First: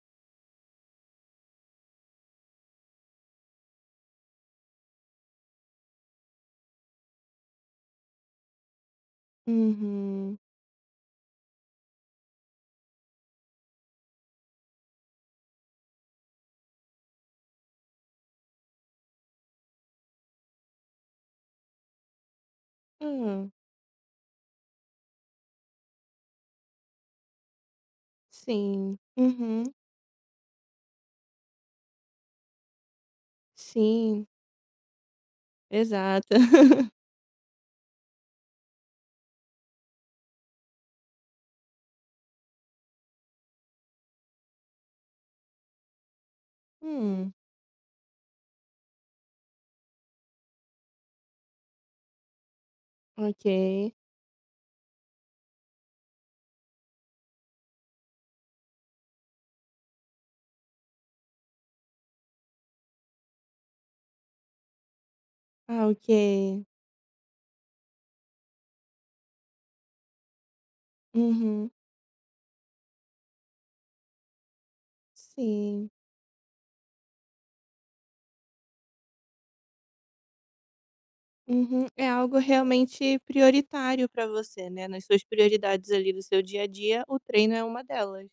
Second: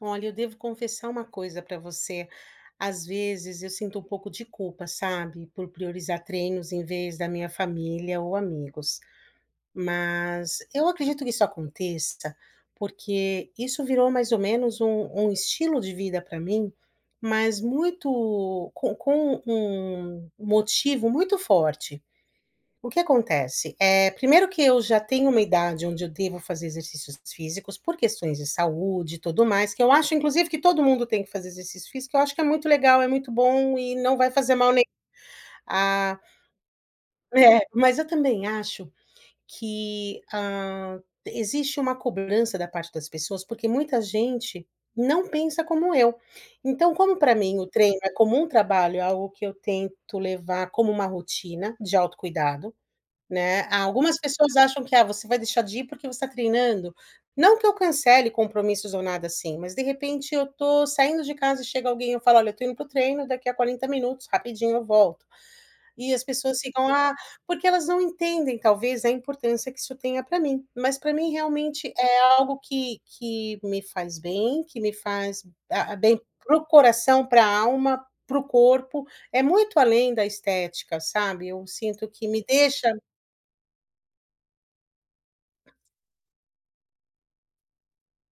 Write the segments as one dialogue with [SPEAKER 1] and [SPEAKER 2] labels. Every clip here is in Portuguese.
[SPEAKER 1] Olha eu devo confessar uma coisa pra você. Às vezes, eu sinto um pouco de culpa, sabe, por priorizar treinos em vez da minha família ou amigos.
[SPEAKER 2] Uhum.
[SPEAKER 1] Mas eu acredito que isso aconteça, porque, isso virou mais ou menos um um estilo de vida pra mim, mas muito com com um motivo muito forte. O que
[SPEAKER 2] Hum.
[SPEAKER 1] acontece. Eh, primeiro que eu já tenho uma idade onde eu devo fazer exercícios físicos por questões de
[SPEAKER 2] Sim.
[SPEAKER 1] saúde e tudo
[SPEAKER 2] Uhum.
[SPEAKER 1] mais, que eu acho, inclusive que todo mundo tem que fazer exercício físico, eu acho que é muito legal, é muito bom e não
[SPEAKER 2] Sim.
[SPEAKER 1] vai fazer mal, a
[SPEAKER 2] Exato.
[SPEAKER 1] É. Mas eu também acho que, hã, existe uma cobrança da parte das pessoas, porque muita gente não pensa como eu. Então, como
[SPEAKER 2] Hum.
[SPEAKER 1] pra mim o treino é como um trabalho, algo que eu tento levar como uma rotina de autocuidado, né. A
[SPEAKER 2] Ok.
[SPEAKER 1] algumas pessoas acham que: "Ah você vai deixar de ir porque você tá treinando?". Não que eu cancele compromissos ou nada, assim, mas, de repente, eu tô saindo de casa e chega alguém eu falo: "Olha eu tô indo para o treino daqui a 40 minutos rapidinho eu volto".
[SPEAKER 2] Ah,
[SPEAKER 1] E as pessoas
[SPEAKER 2] ok.
[SPEAKER 1] ficam: "Ah" porque elas não entendem talvez a importância que isso tenha pra mim. Mas pra mim
[SPEAKER 2] Uhum.
[SPEAKER 1] realmente é algo que que me faz bem, que me faz
[SPEAKER 2] Sim.
[SPEAKER 1] hã bem para o coração, pra alma, para o corpo. É muito além da estética, sabe. Eu
[SPEAKER 2] Uhum.
[SPEAKER 1] sinto
[SPEAKER 2] É
[SPEAKER 1] que
[SPEAKER 2] algo
[SPEAKER 1] me deixa
[SPEAKER 2] realmente prioritário pra você, né. Nas suas prioridades, ali, do seu dia a dia o treino é uma delas.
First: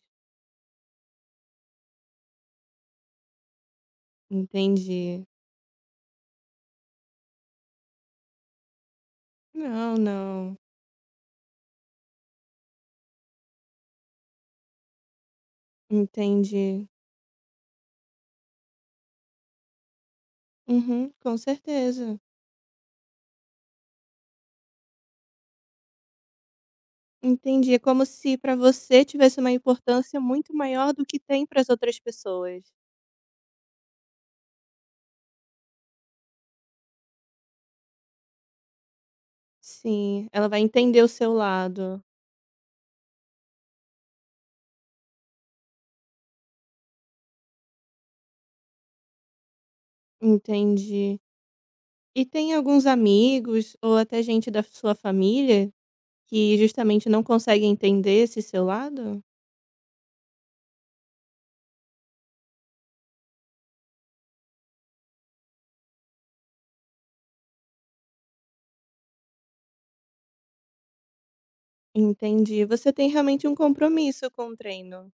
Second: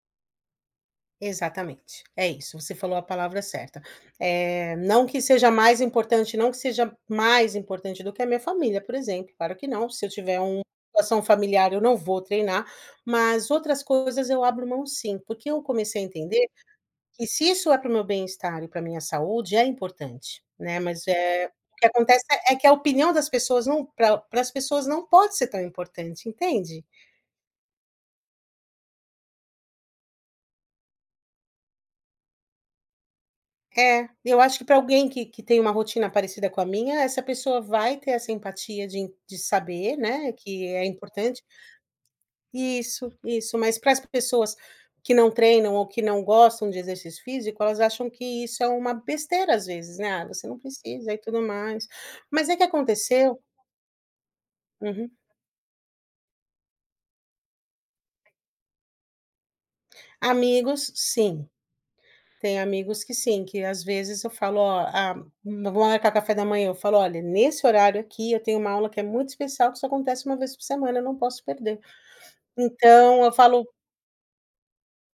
[SPEAKER 1] Exatamente. É isso, você falou a palavra certa. Eh, não que
[SPEAKER 2] Entendi.
[SPEAKER 1] seja mais importante, não que seja mais importante do que a minha família, por exemplo, claro que não,
[SPEAKER 2] Não,
[SPEAKER 1] se eu tiver
[SPEAKER 2] não.
[SPEAKER 1] um uma situação familiar eu não vou treinar. Mas outras coisas eu abro mão sim, porque eu comecei a entender,
[SPEAKER 2] Entendi.
[SPEAKER 1] que se isso é pra o meu bem-estar e pra minha saúde é importante, né. Mas,
[SPEAKER 2] Uhum, com
[SPEAKER 1] eh, o que
[SPEAKER 2] certeza.
[SPEAKER 1] acontece é que a opinião das pessoas não pra pra as pessoas não pode ser tão importante, entende?
[SPEAKER 2] Entendi. É como se pra você tivesse uma importância muito maior do que tem para as outras pessoas.
[SPEAKER 1] É. Eu acho que pra alguém que que tem um rotina parecida com a minha. Essa pessoa vai ter essa empatia de en de saber,
[SPEAKER 2] Sim,
[SPEAKER 1] né,
[SPEAKER 2] ela vai
[SPEAKER 1] que é
[SPEAKER 2] entender o seu
[SPEAKER 1] importante
[SPEAKER 2] lado.
[SPEAKER 1] Isso, isso. Mas para as pessoas, que não treinam ou que não gostam de exercício físico. Elas acham que isso é uma besteira às vezes, né. "Ah você não precisa" e
[SPEAKER 2] Entendi.
[SPEAKER 1] tudo mais,
[SPEAKER 2] E
[SPEAKER 1] mas
[SPEAKER 2] tem
[SPEAKER 1] é que
[SPEAKER 2] alguns
[SPEAKER 1] aconteceu
[SPEAKER 2] amigos, ou até gente da su sua
[SPEAKER 1] Uhum.
[SPEAKER 2] família, que justamente não consegue entender esse seu lado?
[SPEAKER 1] Amigos, sim. Tem amigos que sim, que às vezes eu falo: "Ó, a vamos marcar café da manhã", eu falo: "Olhe, nesse horário aqui eu tenho uma aula que é muito especial que só acontece uma vez por semana, não posso perder".
[SPEAKER 2] Entendi, você tem
[SPEAKER 1] Então, eu
[SPEAKER 2] realmente um
[SPEAKER 1] falo
[SPEAKER 2] compromisso com o treino.